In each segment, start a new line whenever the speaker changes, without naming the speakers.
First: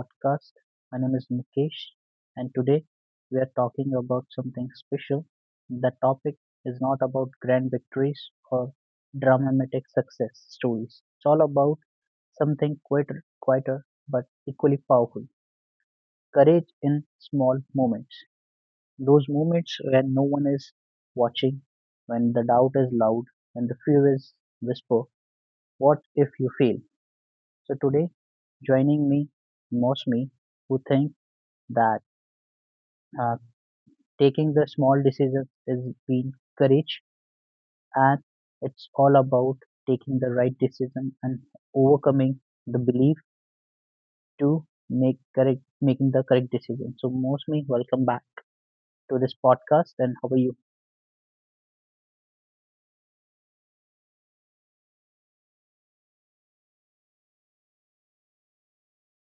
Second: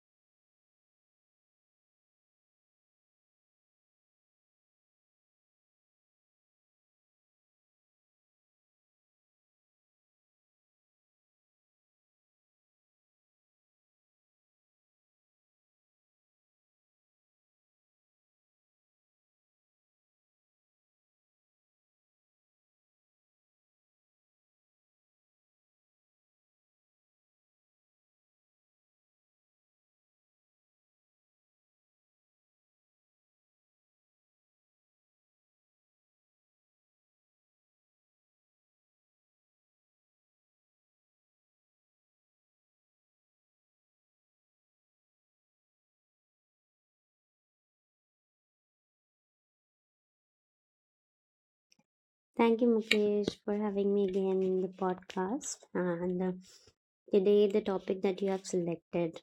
podcast. My name is Nikesh, and today we are talking about something special. The topic is not about grand victories or dramatic success stories. It's all about something quieter, quieter but equally powerful courage in small moments. Those moments when no one is watching, when the doubt is loud, when the fear is whisper. What if you fail? So today, joining me, Mosmi, who think that uh, taking the small decisions is being courage, and it's all about taking the right decision and overcoming the belief to make correct making the correct decision. So Mosmi, welcome back to this podcast. And how are you?
Thank you, Mukesh, for having me again in the podcast. And today, the topic that you have selected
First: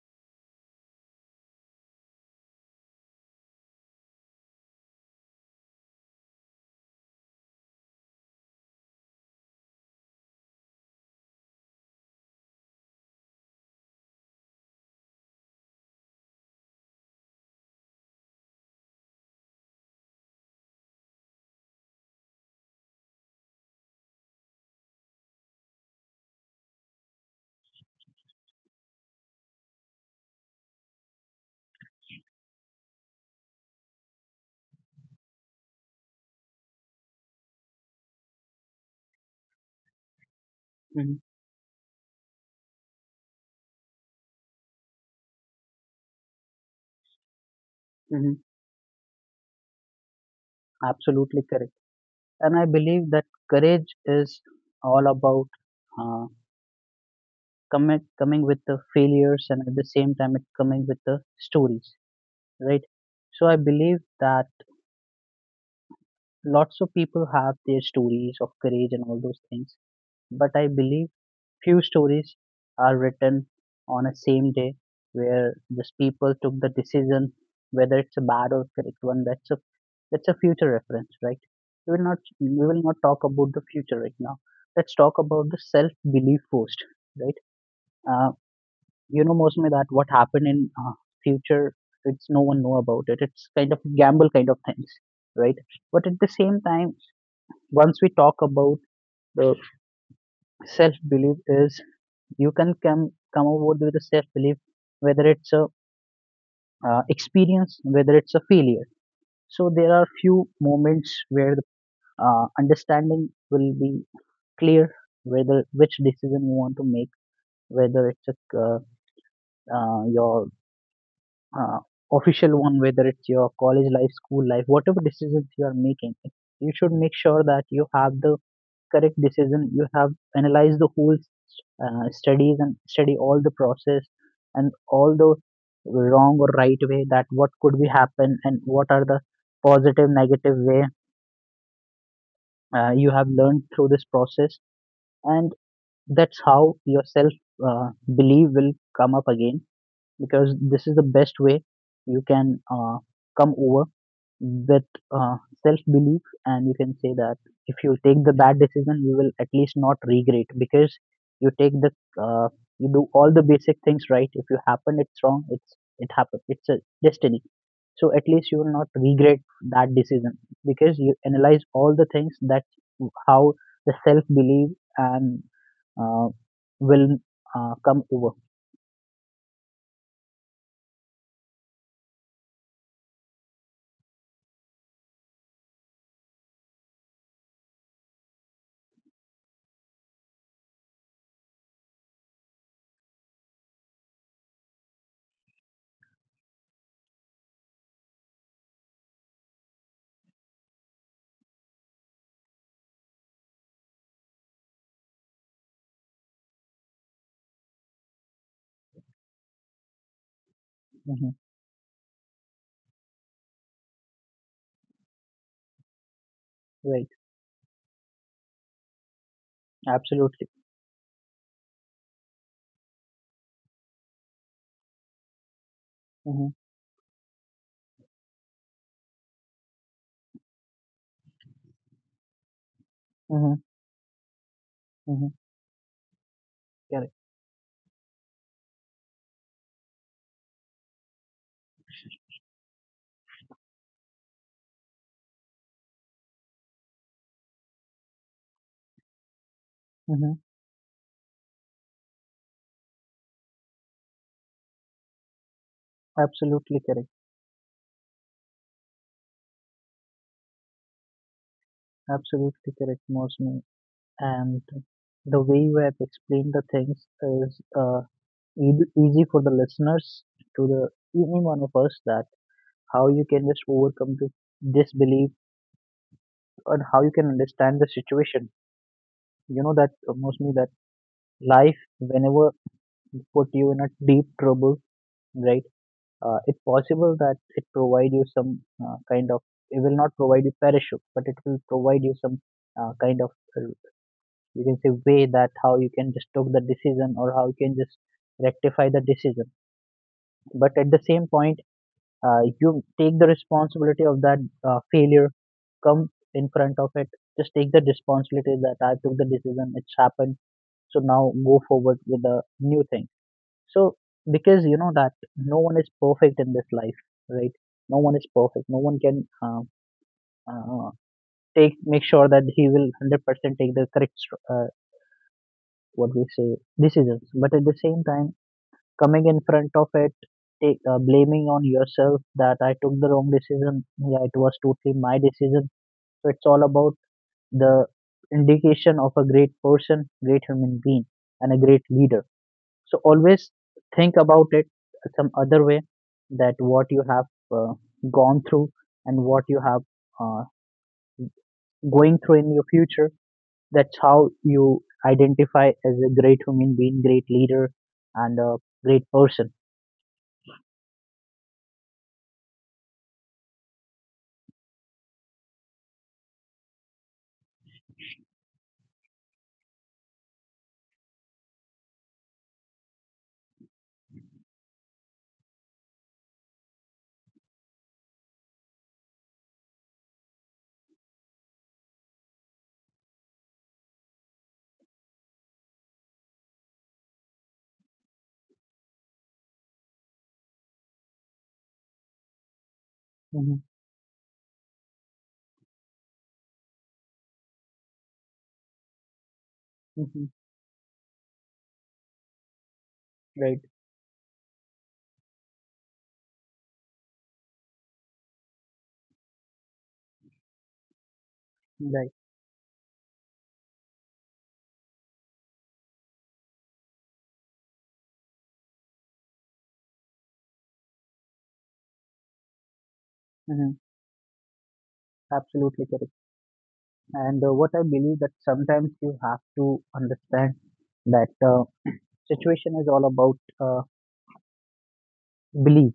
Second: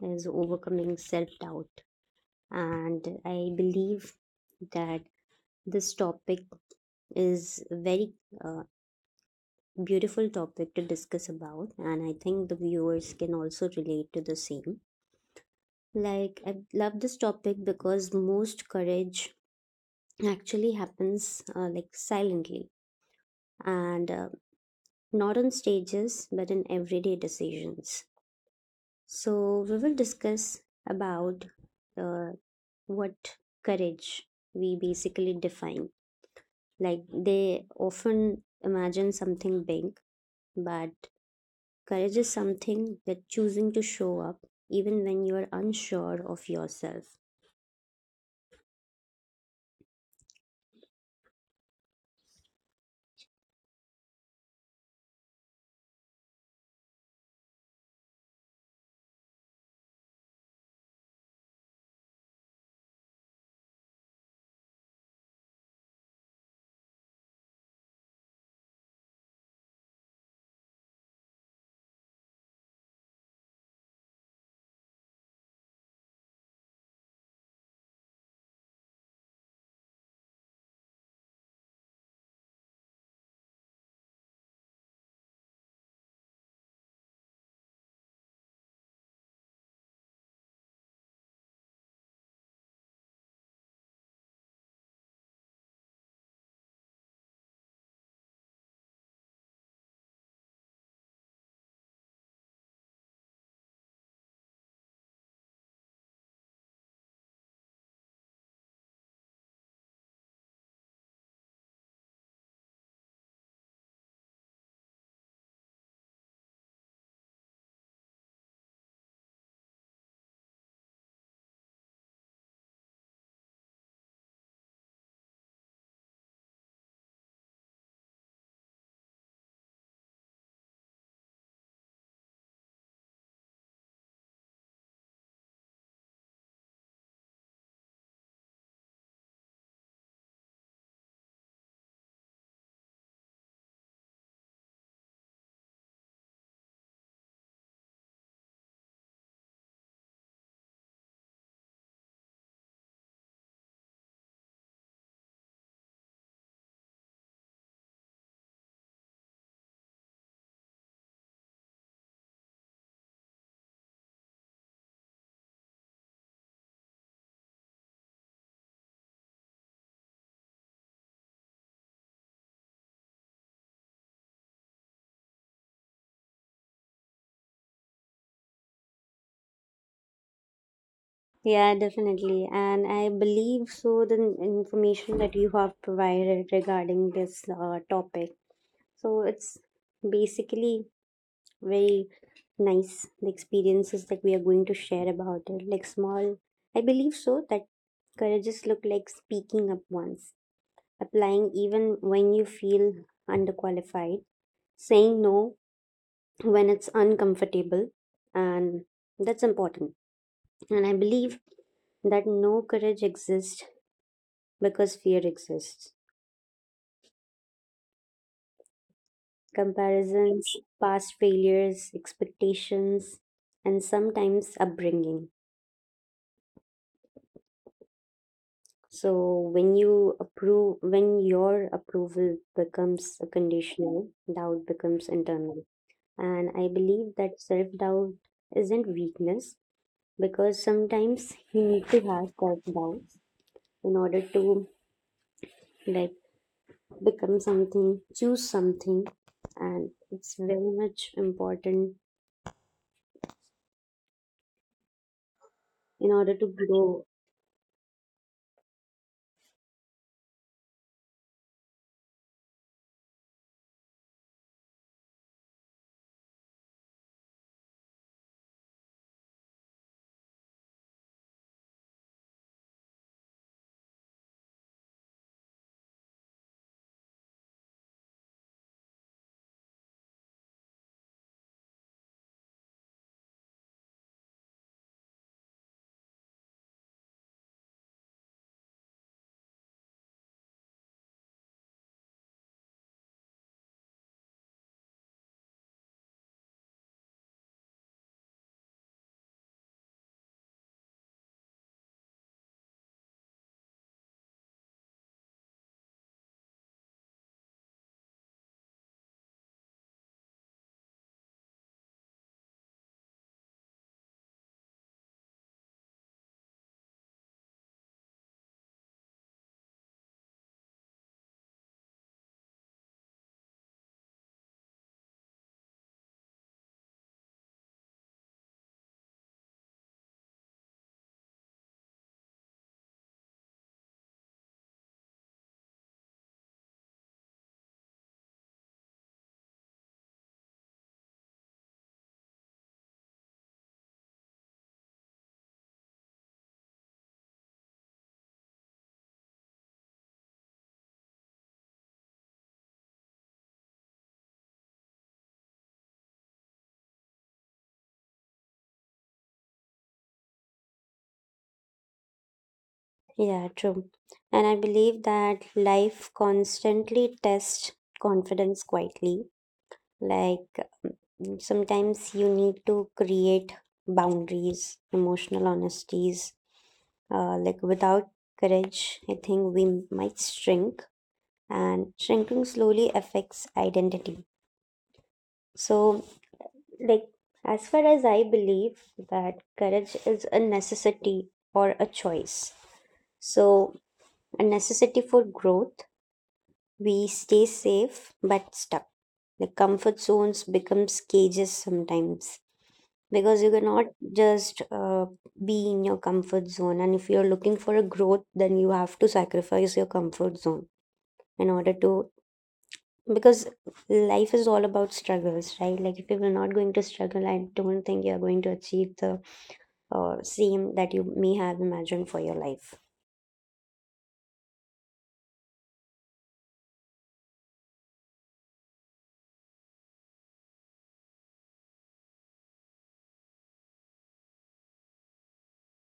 is overcoming self doubt. And I believe that this topic is a very uh, beautiful topic to discuss about. And I think the viewers can also relate to the same. Like, I love this topic because most courage actually happens like silently. And not on stages but in everyday decisions. So we will discuss about uh, what courage we basically define. Like they often imagine something big, but
Mm-hmm,
courage is something that choosing to show up even when you are unsure of yourself.
hmm. Absolutely correct. And I believe that courage is all about. uh, Coming, coming with the failures, and at the same time it coming with the stories, right? So I believe that lots of people have their stories of courage and all those things, but I believe few stories are written on a same day where these people took the decision whether it's a bad or correct one. That's a that's a future reference, right? We will not talk about the future right now. Let's talk about the self belief first, right? Uh, You know, Mosme, that what happened in future, it's no one know about it. It's kind of gamble kind of things, right? But at the same time, once we talk about the self belief, is you can come about with a self belief, whether it's a experience, whether it's a failure. So there are few moments where the understanding will be clear whether which decision you want to make, whether it's a, your uh, official one, whether it's your college life, school life, whatever decisions you are making, you should make sure that you have the correct decision. You have analyzed the whole studies and study all the process and all the wrong or right way that what could be happen and what are the positive, negative way you have learned through this process. And that's how your self uh, belief will come up again, because this is the best way you can come over with uh, self belief, and you can say that if you take the bad decision you will at least not regret, because you take the uh, you do all the basic things right. If you happen it's wrong, it's it happened, it's a destiny, so at least you will not regret that decision, because you analyze all the things that how the self belief and uh, will come over.
Yeah, definitely. And I believe so the information that you have provided regarding this topic. So it's basically very nice the experiences that we are going to share about it, like small, I believe so that courageous look like speaking up once, applying even when you feel underqualified, saying no when it's uncomfortable, and that's important. And I
Hmm,
believe that no courage exists because fear exists,
right, absolutely.
comparisons, past failures, expectations, and sometimes upbringing.
Mm-hmm.
So when you approve, when your approval becomes a
Mm-hmm.
conditional, doubt becomes
Mm-hmm.
internal. And I
Correct.
believe that self-doubt isn't weakness, because sometimes you need to have self-doubt in order to, like, become something, choose something, and
Mm-hmm.
it's very much important in order to
Absolutely correct.
grow.
Absolutely correct, Mosme. And the way you have explained the things is easy for the listeners to the any one of us, that how you can just overcome this disbelief and how you can understand the situation. You know that Mosme, that life whenever put you in a deep trouble, right? It's possible that it provide you some kind of, it will not provide you parachute, but it will provide you some kind of, you can say way, that how you can just took the decision or how you can just rectify the decision. But at the same point, you take the responsibility of that failure, come in front of it, just take the responsibility that I took the decision, it's happened, so now go forward with a new thing. So because you know that no one is perfect in this life, right? No one is perfect, no one can uh, take make sure that he will 100% take the correct what we say decisions. But at the same time, coming in front of it, take, blaming on yourself that I took the wrong decision, yeah, it was totally my decision. So it's all about the indication of a great person, great human being, and a great leader. So always think about it some other way, that what you have uh, gone through, and what you have uh, going through in your future. That's how you identify as a great human being, great leader, and a great person.
Yeah, true. And I believe that life constantly tests confidence quietly. Like, sometimes you need to create boundaries, emotional honesties. Like without courage, I think we might shrink, and shrinking slowly affects identity. So, like, as far as I believe that courage is a necessity or a choice.
Hmm.
So, a necessity for growth. We stay safe but stuck. The comfort
Hmm.
zones becomes cages sometimes because you
Right,
cannot just be in your comfort zone, and if you're looking for a growth then you have to sacrifice your comfort zone in order to,
right.
because life is all about struggles, right? Like if you're not going to struggle, I don't think you're going to achieve the same that you may have imagined for your life.
Hmm. Absolutely correct. And what I believe, that sometimes you have to understand that situation is all about belief,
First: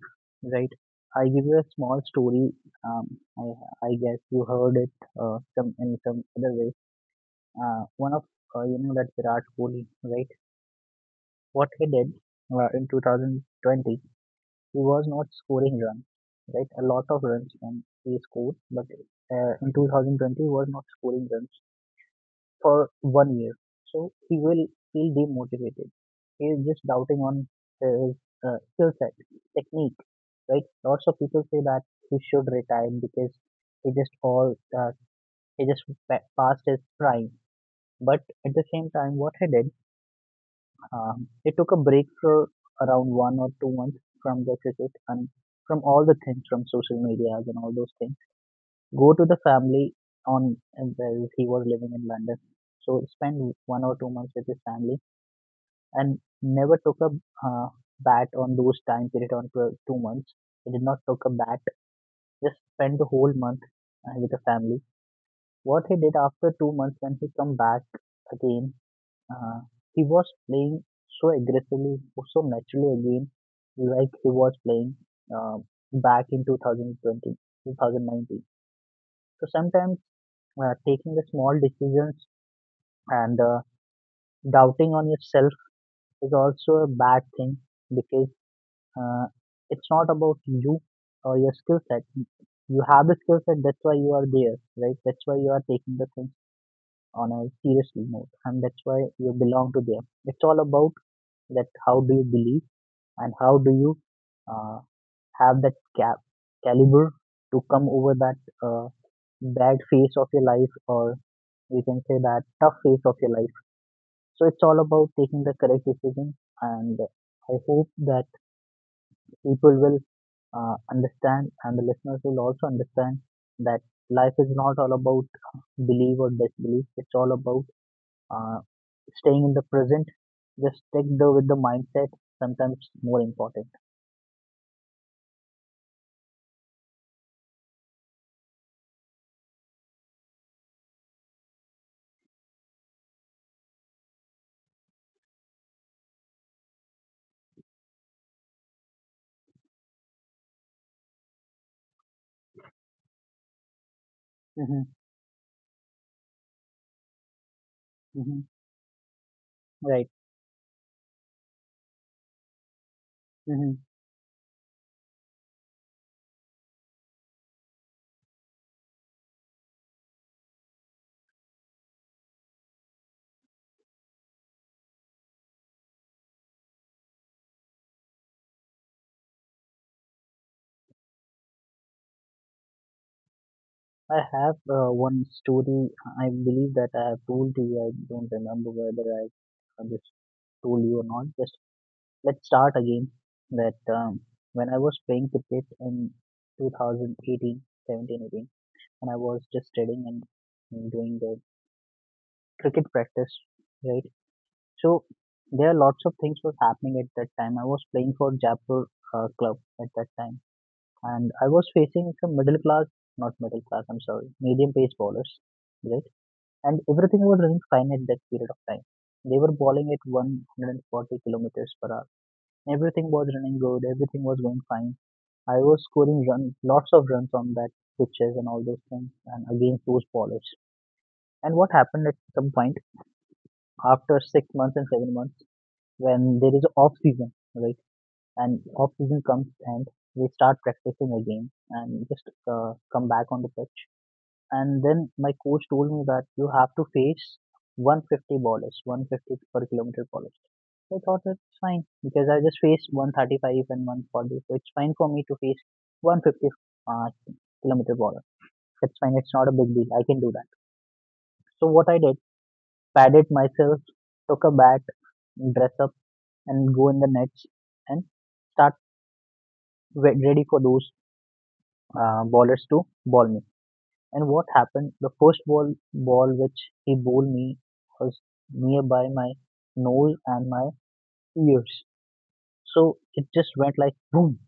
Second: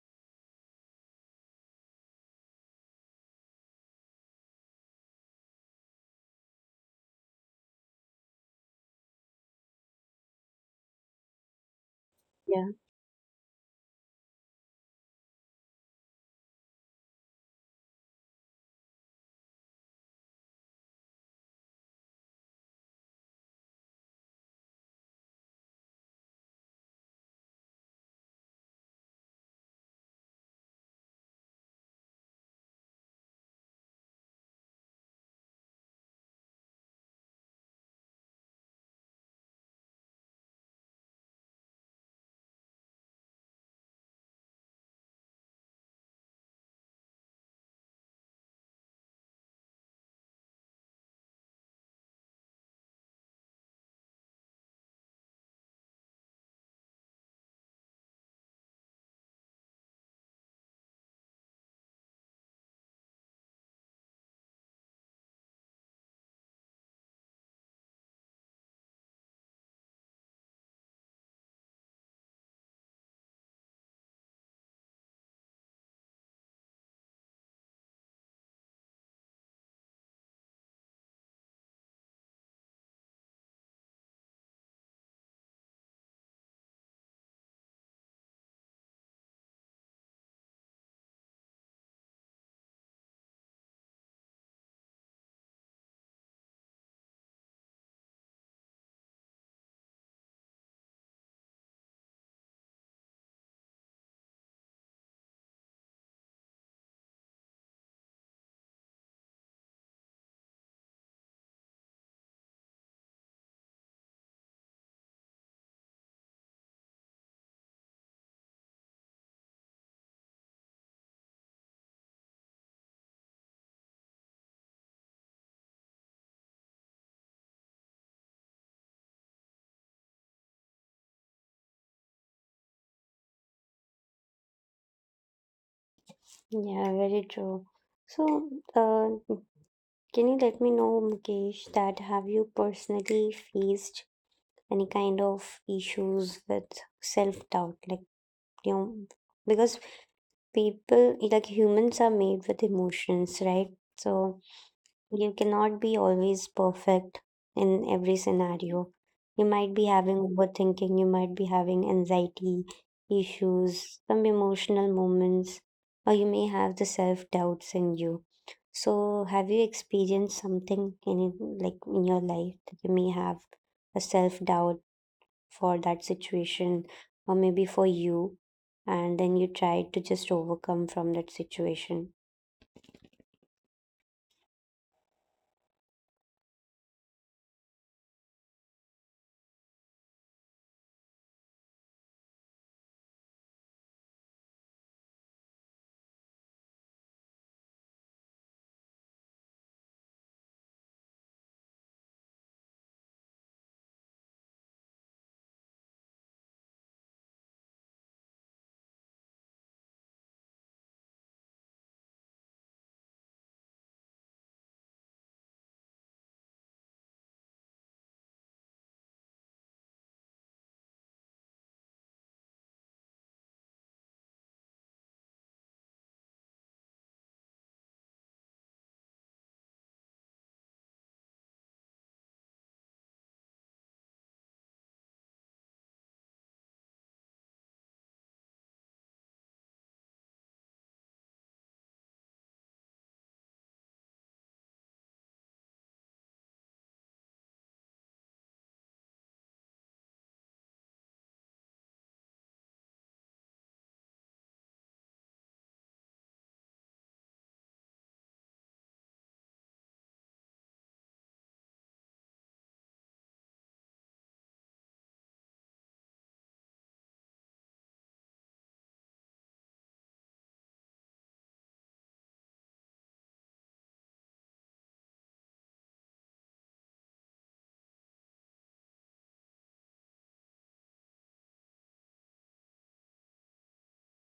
right? I give you a small story. Um, I, I guess you heard it some in some other way. One of you know that Virat Kohli, right? What he did
Yeah,
in 2020, he was not scoring runs, right? A lot of runs and he scored, but in 2020 he was not scoring runs for 1 year. So he will feel demotivated. He is just doubting on his skill set, technique, right? Lots of people say that he should retire because he just all he just pa- passed his prime. But at the same time, what he did, he took a break for around 1 or 2 months from the cricket, and from all the things from social medias and all those things. Go to the family on where he was living in London. So spend 1 or 2 months with his family, and never took a uh, bat on those time period on 2 months. He did not took a bat. Just spent the whole month with the family. What he did after 2 months when he come back again, uh, he was playing so aggressively, so naturally again, like he was playing uh, back in 2020, 2019. So sometimes taking the small decisions and doubting on yourself is also a bad thing, because uh, it's not about you or your skill set. You have the skill set, that's why you are there, right? That's why you are taking the things on a seriously mode, and that's why you belong to them. It's all about that how do you believe, and how do you uh, have that cap caliber to come over that uh, bad phase of your life, or we can say that tough phase of your life. So it's all about taking the correct decision, and I hope that people will understand, and the listeners will also understand, that life is not all about believe or disbelief. It's all about uh, staying in the present, just stick the with the mindset sometimes more important.
yeah, very true. So uh, can you let me know, Mukesh, that have you personally faced any kind of issues with self doubt? Like, you know, because people, like humans are made with emotions, right? So
Hmm.
you cannot be always perfect in every
Hmm.
scenario. You might be
Right.
having overthinking, you might be having anxiety issues, some emotional moments, or you may have the self doubts in you. So have you experienced something in, like in your life, that you may have a self doubt for that situation or maybe for you, and then you try to just overcome from that situation?
I have one story. I believe that I have told to you. I don't remember whether I just told you or not. Just let's start again. That when I was playing cricket in 2018 17 18, 17, and I was just studying and doing the cricket practice, right? So there are lots of things was happening at that time. I was playing for Jaipur club at that time, and I was facing some middle class. Not middle class. I'm sorry, medium pace bowlers, right? And everything was running fine at that period of time. They were bowling at 140 kilometers per hour. Everything was running good. Everything was going fine. I was scoring run, lots of runs on that pitches and all those things and against those bowlers. And what happened at some point after 6 months and 7 months, when there is off season, right? And off season comes and we start practicing again, and just come back on the pitch. And then my coach told me that you have to face 150 ballers, 150 per kilometer ballers. I thought it's fine, because I just faced 135 and 140, so it's fine for me to face 150 uh, kilometer baller. It's fine. It's not a big deal. I can do that. So what I did, padded myself, took a bat, dress up, and go in the nets and start ready for those ballers to ball me. And what happened? The first ball which he bowled me was nearby my nose and my ears. So it just went like boom,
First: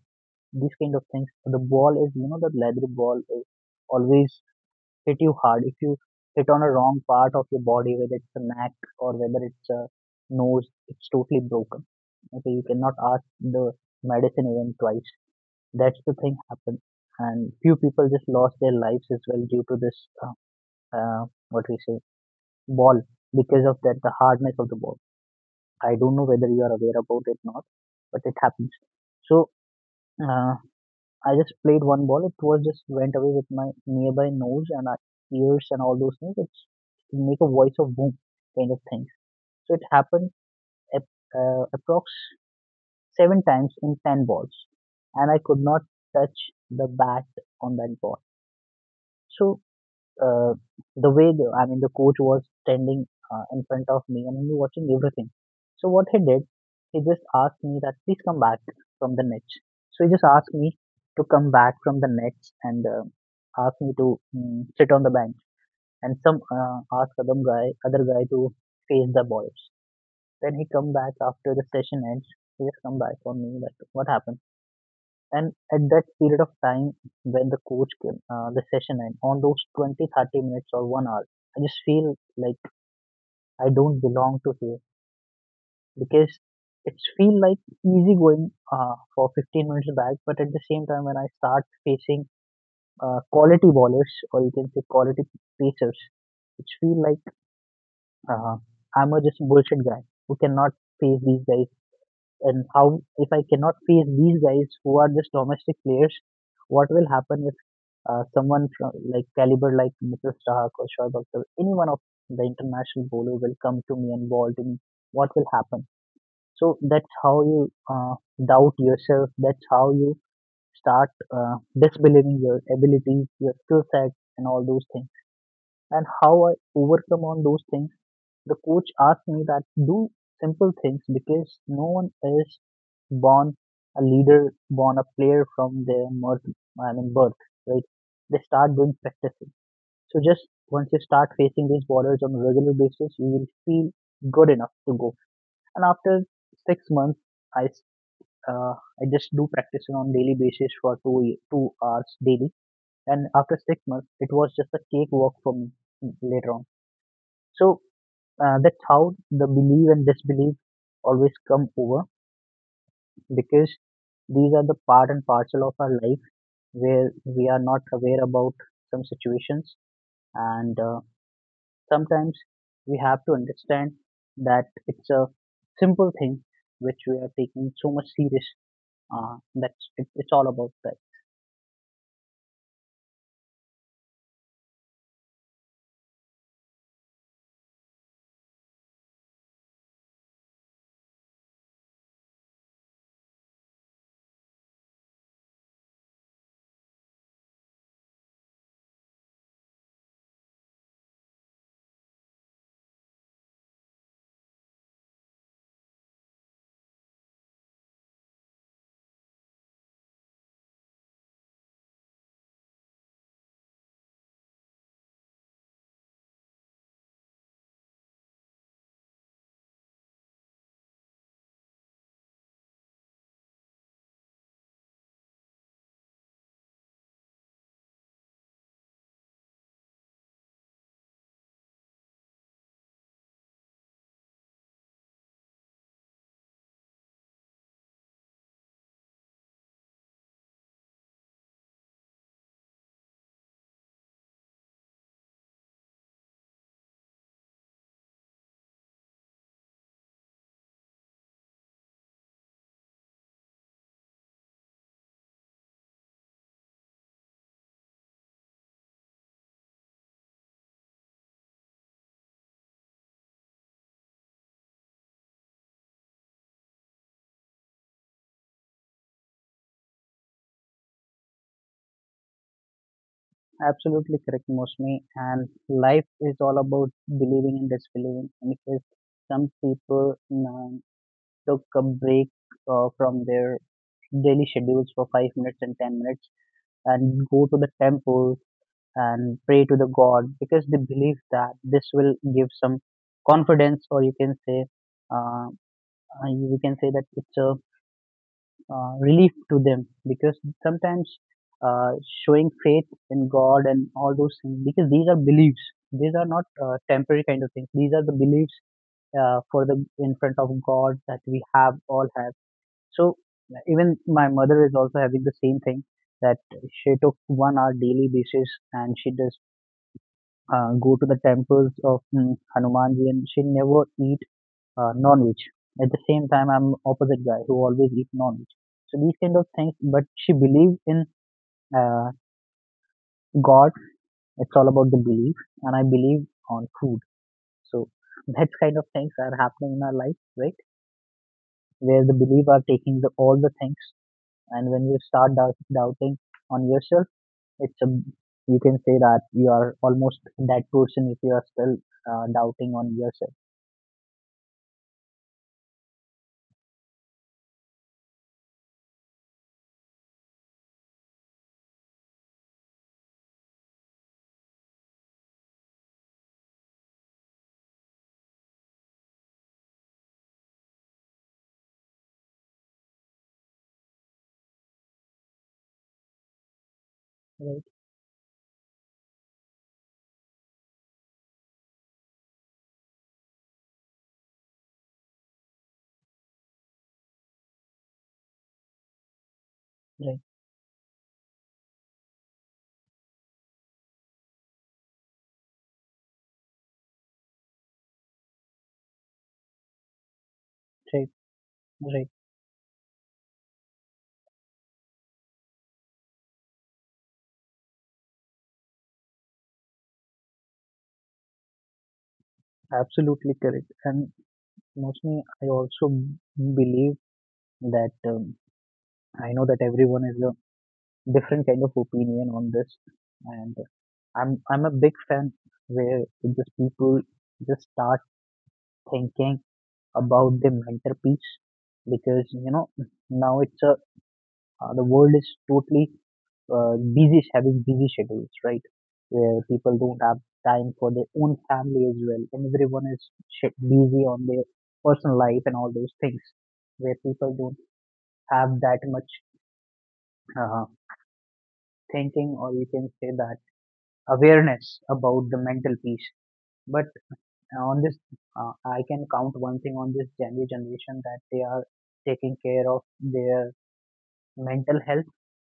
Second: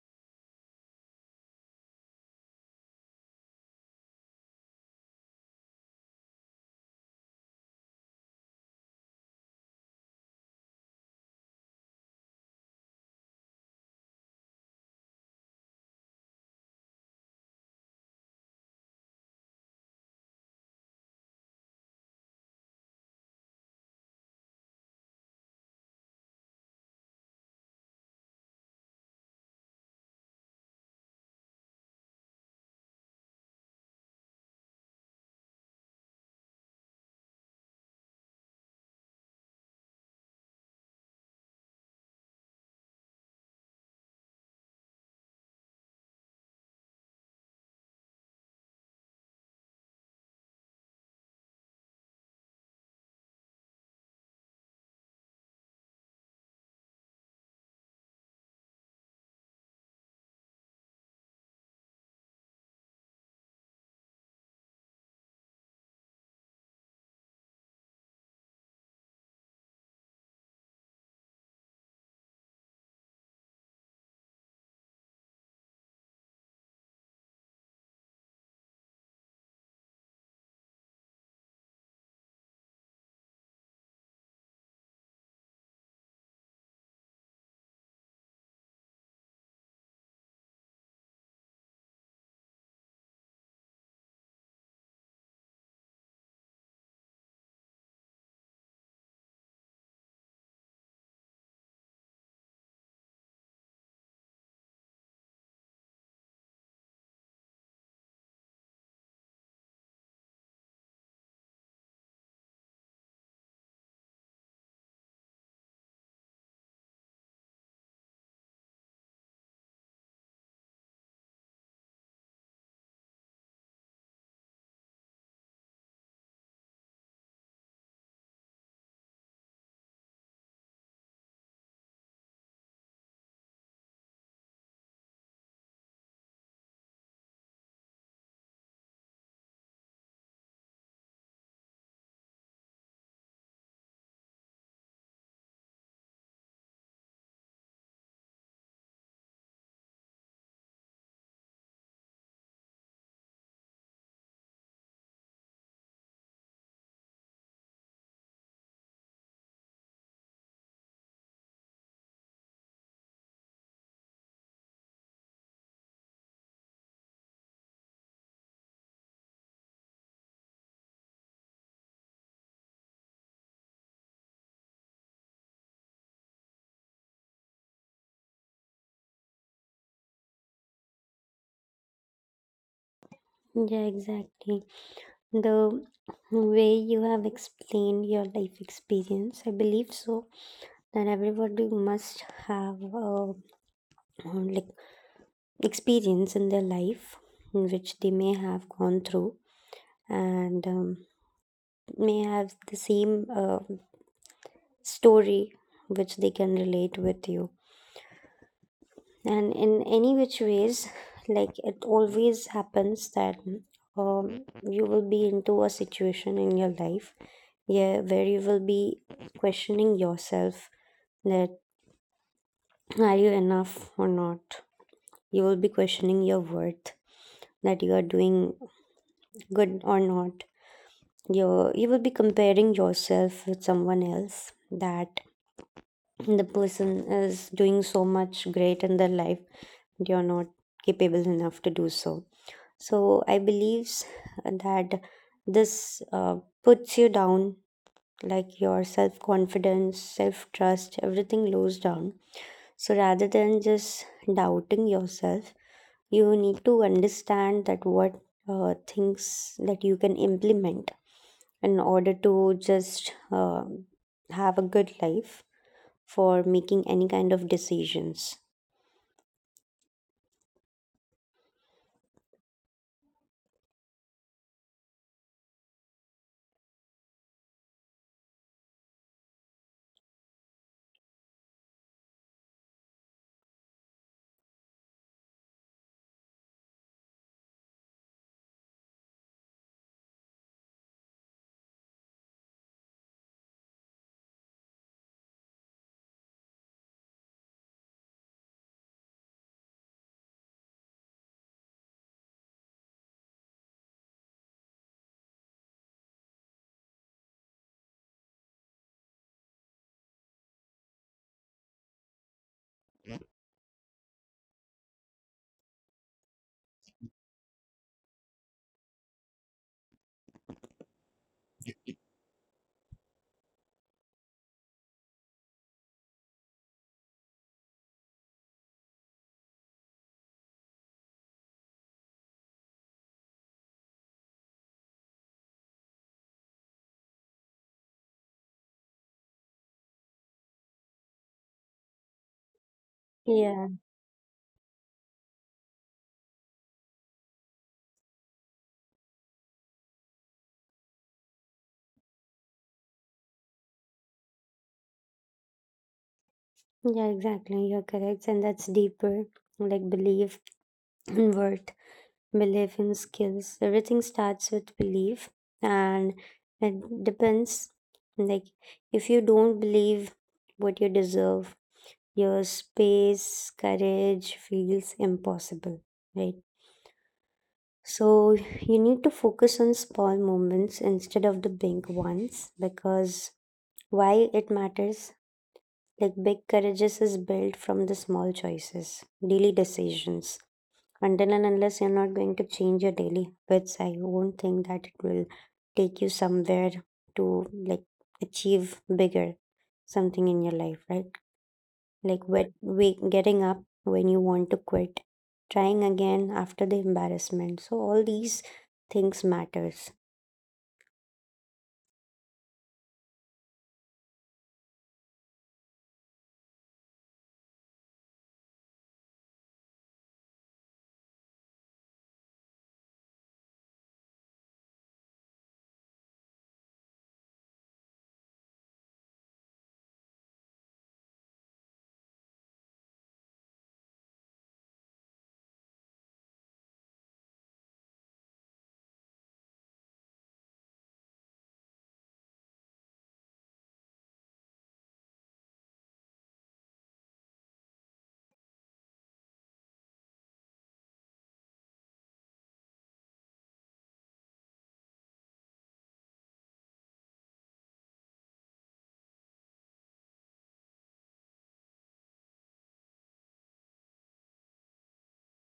these kind of things. The ball is, you know, the leather ball is always hit you hard. If you hit on a wrong part of your body, whether it's a neck or whether it's a nose, it's totally broken. Okay, you cannot ask the medicine even twice. That's the thing happened, and few people just lost their lives as well due to this. Uh, what we say ball, because of that the hardness of the ball. I don't know whether you are aware about it or not, but it happens. So uh, I just played one ball. It was just went away with my nearby nose and ears and all those things. It's it make a voice of boom kind of thing. So it happened approx seven times in ten balls, and I could not touch the bat on that ball. So uh, I mean the coach was standing in front of me and he was watching everything. So what he did, he just asked me that please come back from the nets. So he just asked me to come back from the nets and asked me to sit on the bench and some ask other guy to face the balls. Then he come back after the session ends. He just come back on me that what happened. And at that period of time when the coach came, the session end, on those 20, 30 minutes or 1 hour, I just feel like I don't belong to here because it's feel like easy going for 15 minutes back. But at the same time, when I start facing quality bowlers or you can say quality pacers, it feel like uh, I'm a just bullshit guy who cannot face these guys, and how if I cannot face these guys who are just domestic players, what will happen if someone from like caliber like Mr. Stark or Shoaib Akhtar, any one of the international bowler will come to me and bowl to me. What will happen? So that's how you doubt yourself. That's how you start disbelieving your abilities, your skill set, and all those things. And how I overcome on those things, the coach asked me that do simple things because no one is born a leader, born a player from their birth, I mean birth, right? They start doing practicing. So just once you start facing these borders on a regular basis, you will feel good enough to go. And after 6 months, I s- I just do practicing on daily basis for 2 hours daily. And after 6 months, it was just a cakewalk for me, later on. So that's how the belief and disbelief always come over because these are the part and parcel of our life, where we are not aware about some situations and sometimes we have to understand that it's a simple thing which we are taking so much serious, that's it. It's all about that.
Yeah, exactly. The way you have explained your life experience, I believe so, that everybody must have a, like, experience in their life in which they may have gone through, and may have the same story which they can relate with you, and in any which ways. Like, it always happens that um, you will be into a situation in your life, yeah, where you will be questioning yourself, that are you enough or not. You will be questioning your worth, that you are doing good or not. You will be comparing yourself with someone else, that the person is doing so much great in their life, you're not capable enough to do so. So I believe that this puts you down, like your self confidence, self trust, everything goes down. So rather than just doubting yourself, you need to understand that what things that you can implement in order to just have a good life for making any kind of decisions.
Absolutely correct, mostly, and life is all about believing and disbelieving. And because some people took a break from their daily schedules for 5 minutes and 10 minutes and go to the temple and pray to the god because they believe that this will give some confidence, or uh, you can say that it's a relief to them because sometimes uh, showing faith in god and all those things, because these are beliefs. These are not temporary kind of things. These are the beliefs for the in front of god that we have all have. So even my mother is also having the same thing, that she took 1 hour daily basis and she just go to the temples of Hanumanji, and she never eat non-veg. At the same time, I'm opposite guy who always eat non-veg. So these kind of things, but she believes in uh, God. It's all about the belief, and I believe on food. So that kind of things are happening in our life, right? Where the belief are taking the, all the
Yeah,
things. And when you start doubting on yourself, it's a, you can say that you are almost that person if you are still doubting on yourself.
yeah, exactly. You're correct. And that's deeper, like belief in worth. Belief in skills. Everything starts with belief, and it depends. Like, if you don't believe what you deserve, your space, courage feels impossible, right?
Right,
So, you need to focus on small moments instead of the big ones, because why it matters. Like, big courages is built from the small choices, daily
right,
decisions. Until and unless you're not going to change your daily habits, I won't think that it will take you somewhere to, like, achieve bigger something in your life,
right,
right?
right.
Like wake, getting up when you want to quit, trying again after the embarrassment. So all these things matters.
Absolutely correct. And mostly, I also believe that, I know that everyone has a different kind of opinion on this, and I'm a big fan where just people just start thinking about the mental peace. Because you know, now it's a, the world is totally busy, having busy schedules, right? Where people don't have time for their own family as well, and everyone is busy on their personal life and all those things. Where people don't have that much uh, thinking, or you can say that awareness about the mental peace. But on this, I can count one thing on this Gen Z generation, that they are taking care of their mental health.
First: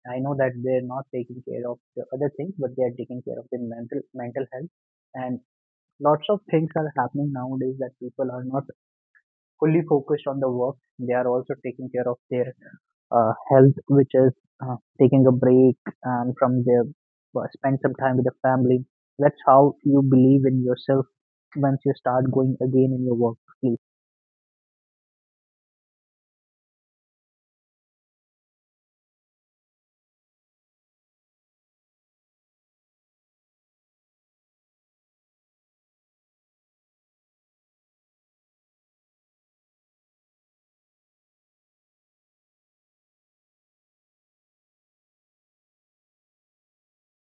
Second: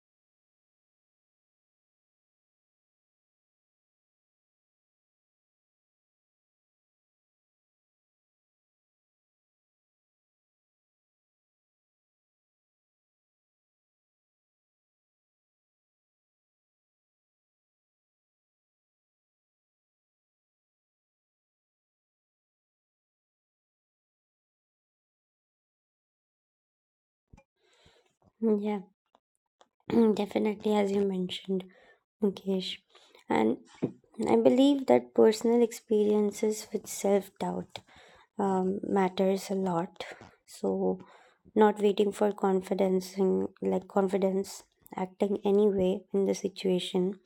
I know that they're not taking care of the other things, but they are taking care of their mental health. And lots of things are happening nowadays that people are not fully focused on the work. They are also taking care of their health, which is taking a break and from their spend some time with the family. That's how you believe in yourself once you start going again in your work. Please,
Yeah, definitely, as you mentioned, Mukesh. And I believe that personal experiences with self doubt matters a lot. So not waiting for confidence in, like, confidence, acting anyway in the situation,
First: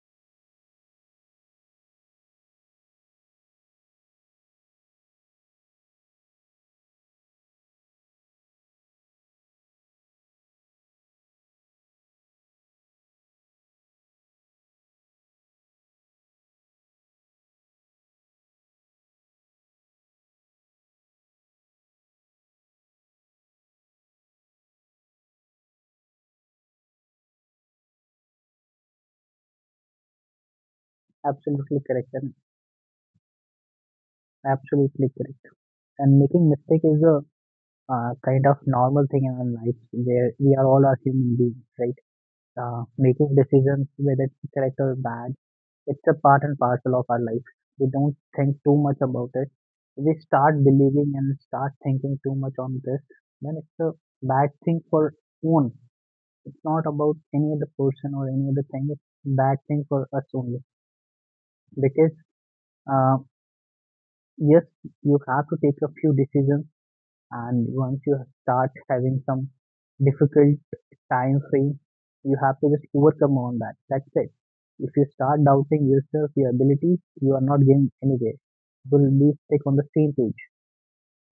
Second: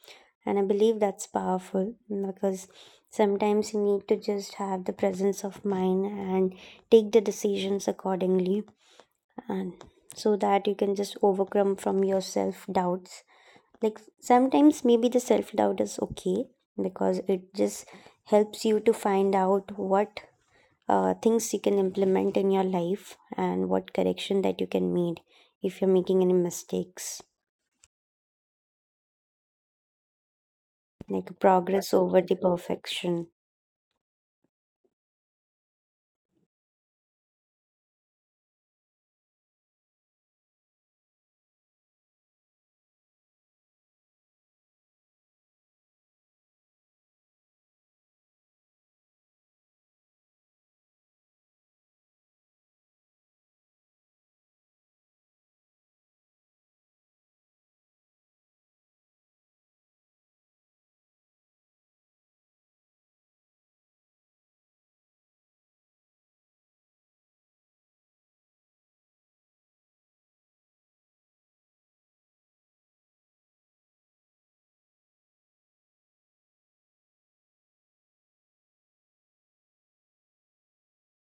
and I believe that's powerful, because sometimes you need to just have the presence of mind and take the decisions accordingly, and so that you can just overcome from your self doubts. Like, sometimes maybe the self doubt is okay, because it just helps you to find out what things you can implement in your life, and what correction that you can make if you're making any mistakes, like
absolutely
progress
correct
over the
and
perfection.
absolutely correct. And making mistake is a kind of normal thing in our life, where we are all are human beings, right? Making decisions whether it's correct or bad, it's a part and parcel of our life. We don't think too much about it. We start believing and start thinking too much on this, then it's a bad thing for own. It's not about any other person or any other thing. It's bad thing for us only, because uh, yes, you have to take a few decisions. And once you start having some difficult time frame, you have to just overcome on that. That's it. If you start doubting yourself, your abilities, you are not going anywhere. You will be stuck on the same page,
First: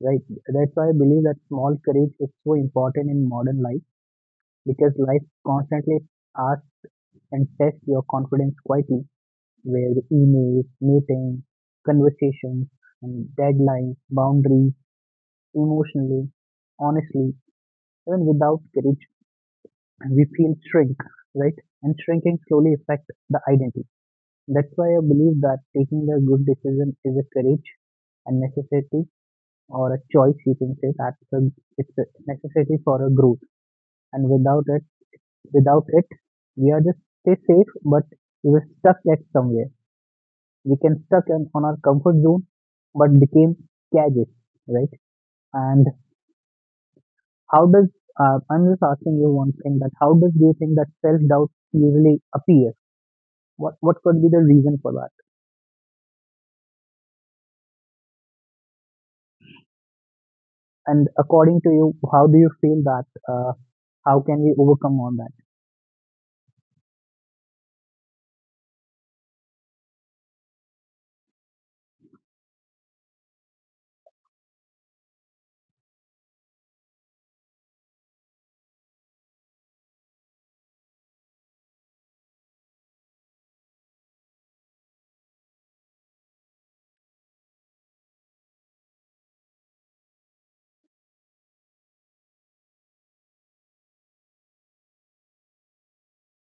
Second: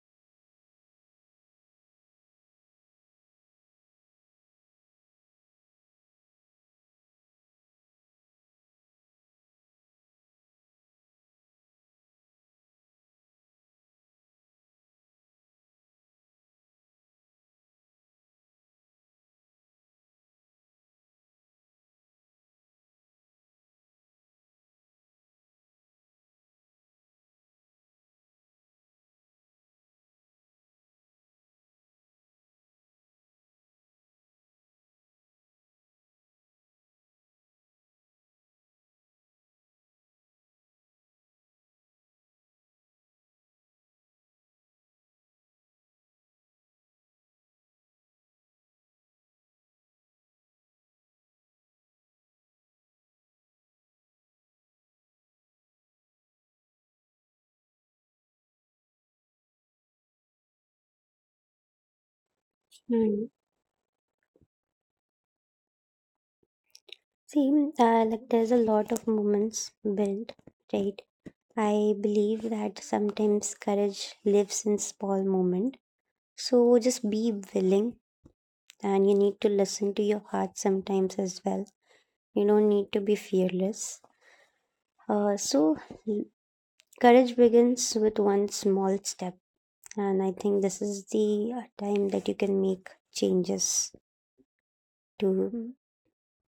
right? That's why I believe that small courage is so important in modern life, because life constantly asks and tests your confidence quietly, where emails, meetings, conversations, and deadlines, boundaries, emotionally, honestly, even without courage, we feel shrink, right? And shrinking slowly affects the identity. That's why I believe that taking a good decision is a courage and necessity, or a choice you can say that. So it's a necessity for a growth, and without it, without it, we are just stay safe, but we were stuck at somewhere. We can on our comfort zone, but became cages, right? And how does, I'm just asking you one thing, that how does do you think that self doubt usually appears? What could be the reason for that? And according to you, how do you feel that?
Hmm.
Uh, how can we overcome all that?
See, like, there's a lot of moments built, right? I believe that sometimes courage lives in small moment, so just be willing, and you need to listen to your heart sometimes as well. You don't need to be fearless. So l- courage begins with one small step, and I think this is the time that you can make changes to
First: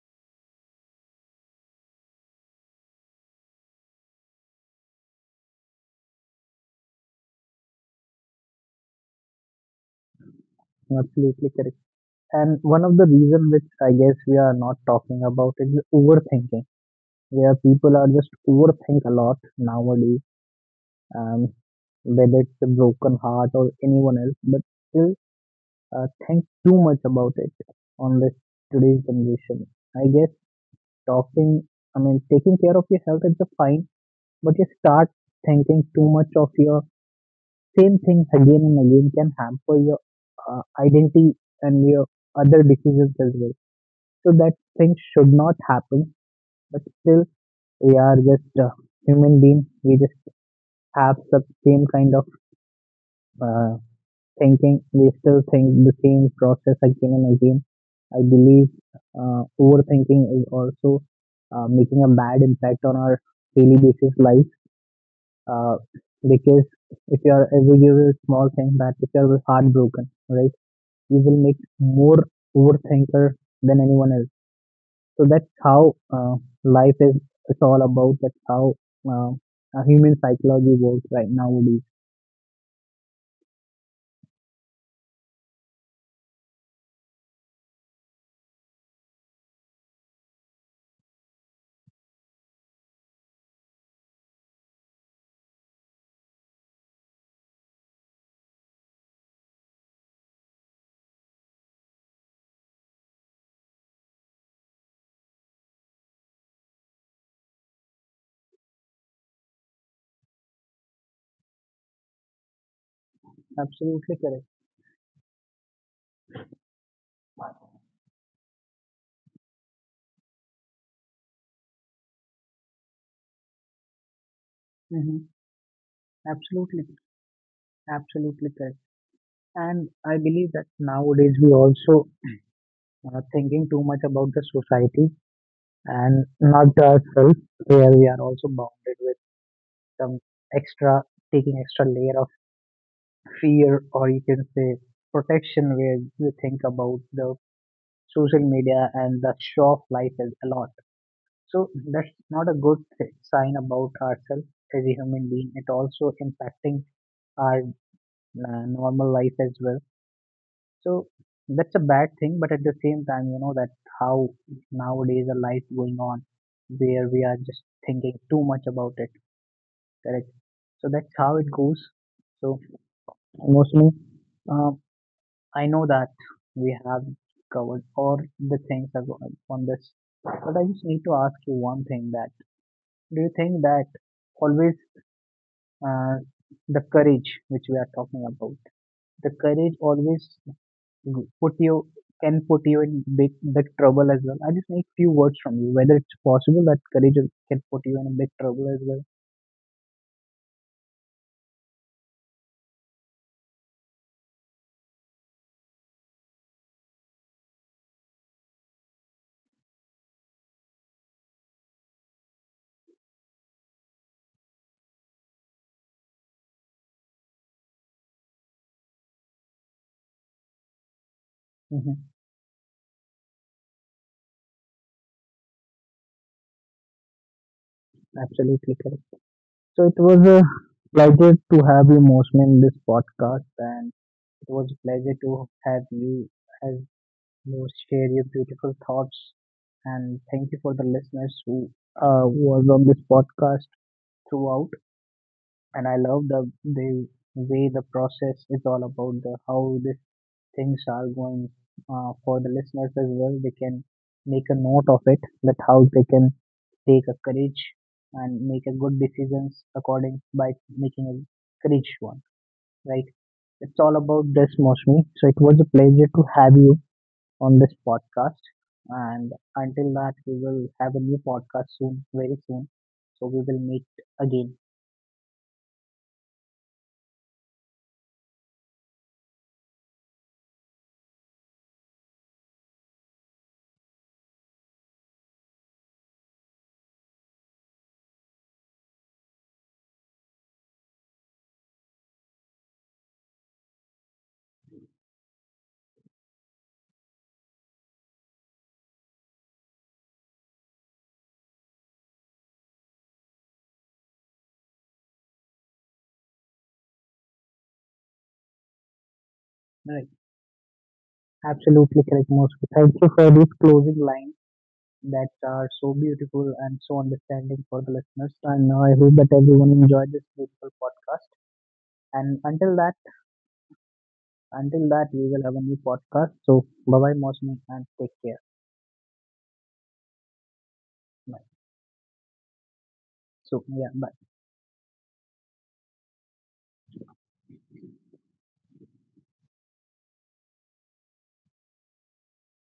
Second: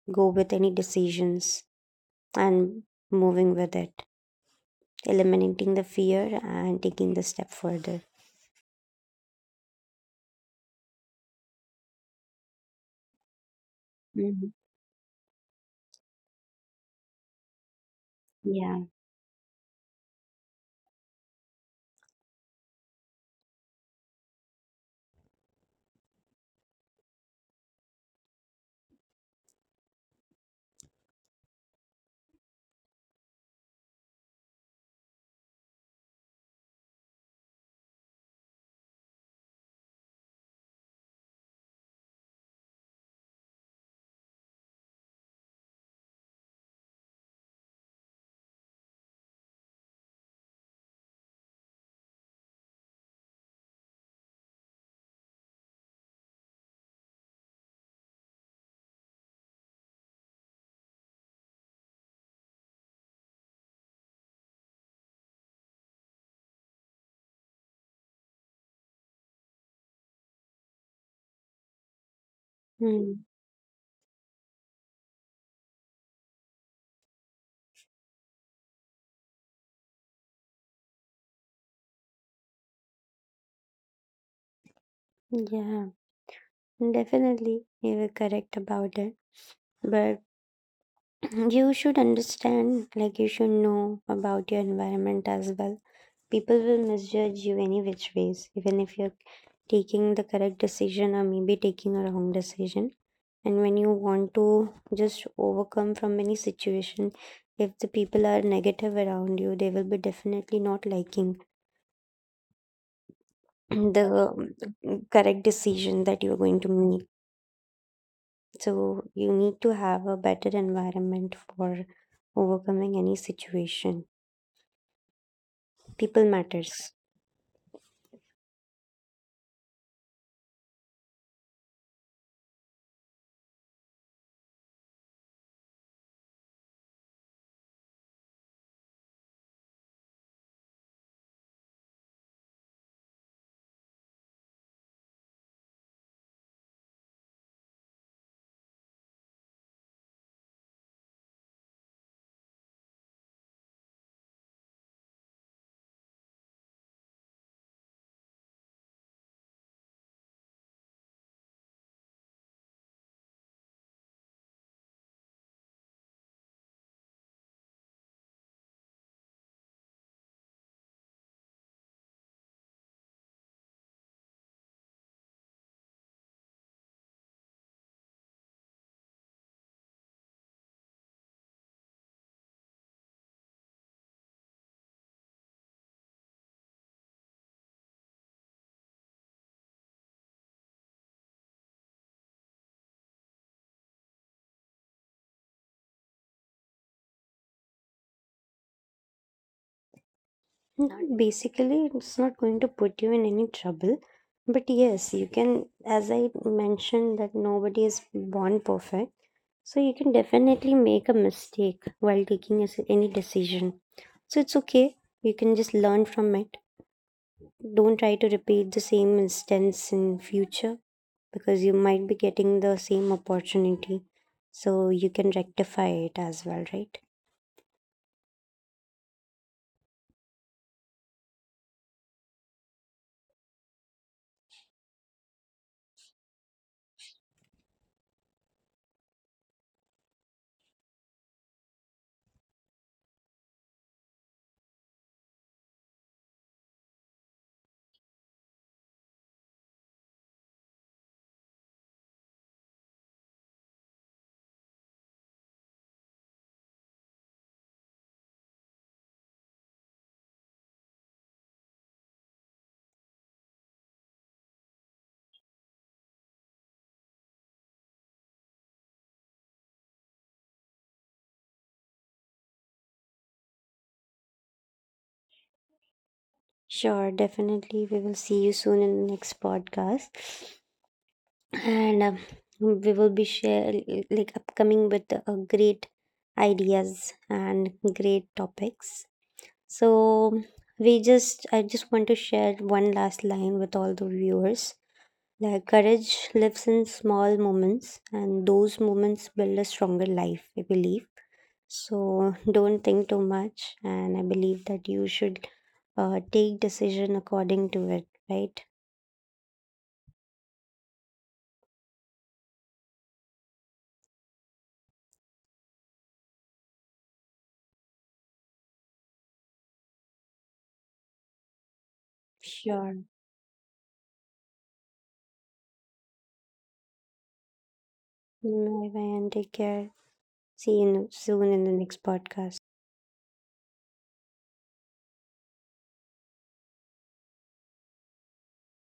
go with any decisions and moving with it, eliminating the fear and taking the step further.
You're absolutely correct. And one of the reason which I guess we
Hmm.
are not talking about is the overthinking, where people are just
Yeah.
overthink a lot nowadays. Um, Whether it's a broken heart or anyone else, but still think too much about it on this today's generation. I guess talking, I mean, taking care of your health is the fine, but you start thinking too much of your same things again and again can hamper your identity and your other decisions as well. So that thing should not happen, but still we are just human beings. We just have the same kind of uh, thinking. We still think the same process again and again. I believe overthinking is also making a bad impact on our daily basis life, uh, because if you are, if we give a small thing that if you are heartbroken, right, you will make more
Mm.
overthinker than anyone else. So that's how life is. It's all about that's how uh, a human psychology works, right, nowadays.
Yeah, definitely, you were correct about it. But you should understand, like, you should know about your environment as well. People will misjudge you any which ways, even if you're taking the correct decision or maybe taking a wrong decision. And when you want to just overcome from any situation, if the people are negative around you, they will be definitely not liking
Absolutely correct.
the correct decision that you're going to make. So you need to have a better environment for overcoming any situation.
Hmm.
People
Absolutely,
matters.
absolutely correct. And I believe that nowadays we also are thinking too much about the society and not ourselves, where we are also bounded some extra, taking extra layer of fear, or you can say protection, where you think about the social media and the show of life is a lot. So that's not a good sign about ourselves as a human being. It also impacting our normal life as well. So that's a bad thing, but at the same time you know that how nowadays a life going on, where we are just thinking too much about it. Correct. So that's how it goes. So mostly, uh, I know that we have covered all the things on this, but I just need to ask you one thing: that do you think that always, uh, the courage which we are talking about, the courage always put you, can put you in big big trouble as well? I just need few words from you whether it's possible that courage can put you in a big trouble as well.
Not basically, it's not going to put you in any trouble. But yes, you can, as I mentioned, that nobody is born perfect. So you can definitely make a mistake while taking a any decision. So it's okay. You can just learn from it. Don't try to repeat the same instance in future, because you
Hmm.
might be getting the same opportunity. So you can rectify it as well, right?
Absolutely correct. So it was a pleasure to have you, Mosman, in this podcast and. It was a pleasure to have you share your beautiful thoughts. And thank you for the listeners who was on this podcast throughout. And I love the way the process is all about the how these things are going for the listeners as well. They can make a note of it that how they can take a courage and make a good decisions according by making a courage one. Right. It's all about this, Mosmi. So it was a pleasure to have you on this podcast. And until that, we will have a new podcast soon, very soon. So we will meet again.
Sure, definitely. We will see you soon in the next podcast. And we will be share, like, upcoming with great ideas and great topics. So we just I just want to share one last line with all the viewers. Like, courage lives in small moments and those moments build a stronger life, I believe. So don't think too much, and I believe that you should take decision according to it, right?
Right. Absolutely correct, Mosmi. Thank you for these closing lines that are so beautiful and so understanding for the listeners. And I hope that everyone enjoyed this beautiful podcast. And until that,
Sure.
we will have a new podcast. So bye bye, Mosmi, and take care.
Bye bye, and take care. See you
Bye.
soon in the next podcast.
So yeah, bye.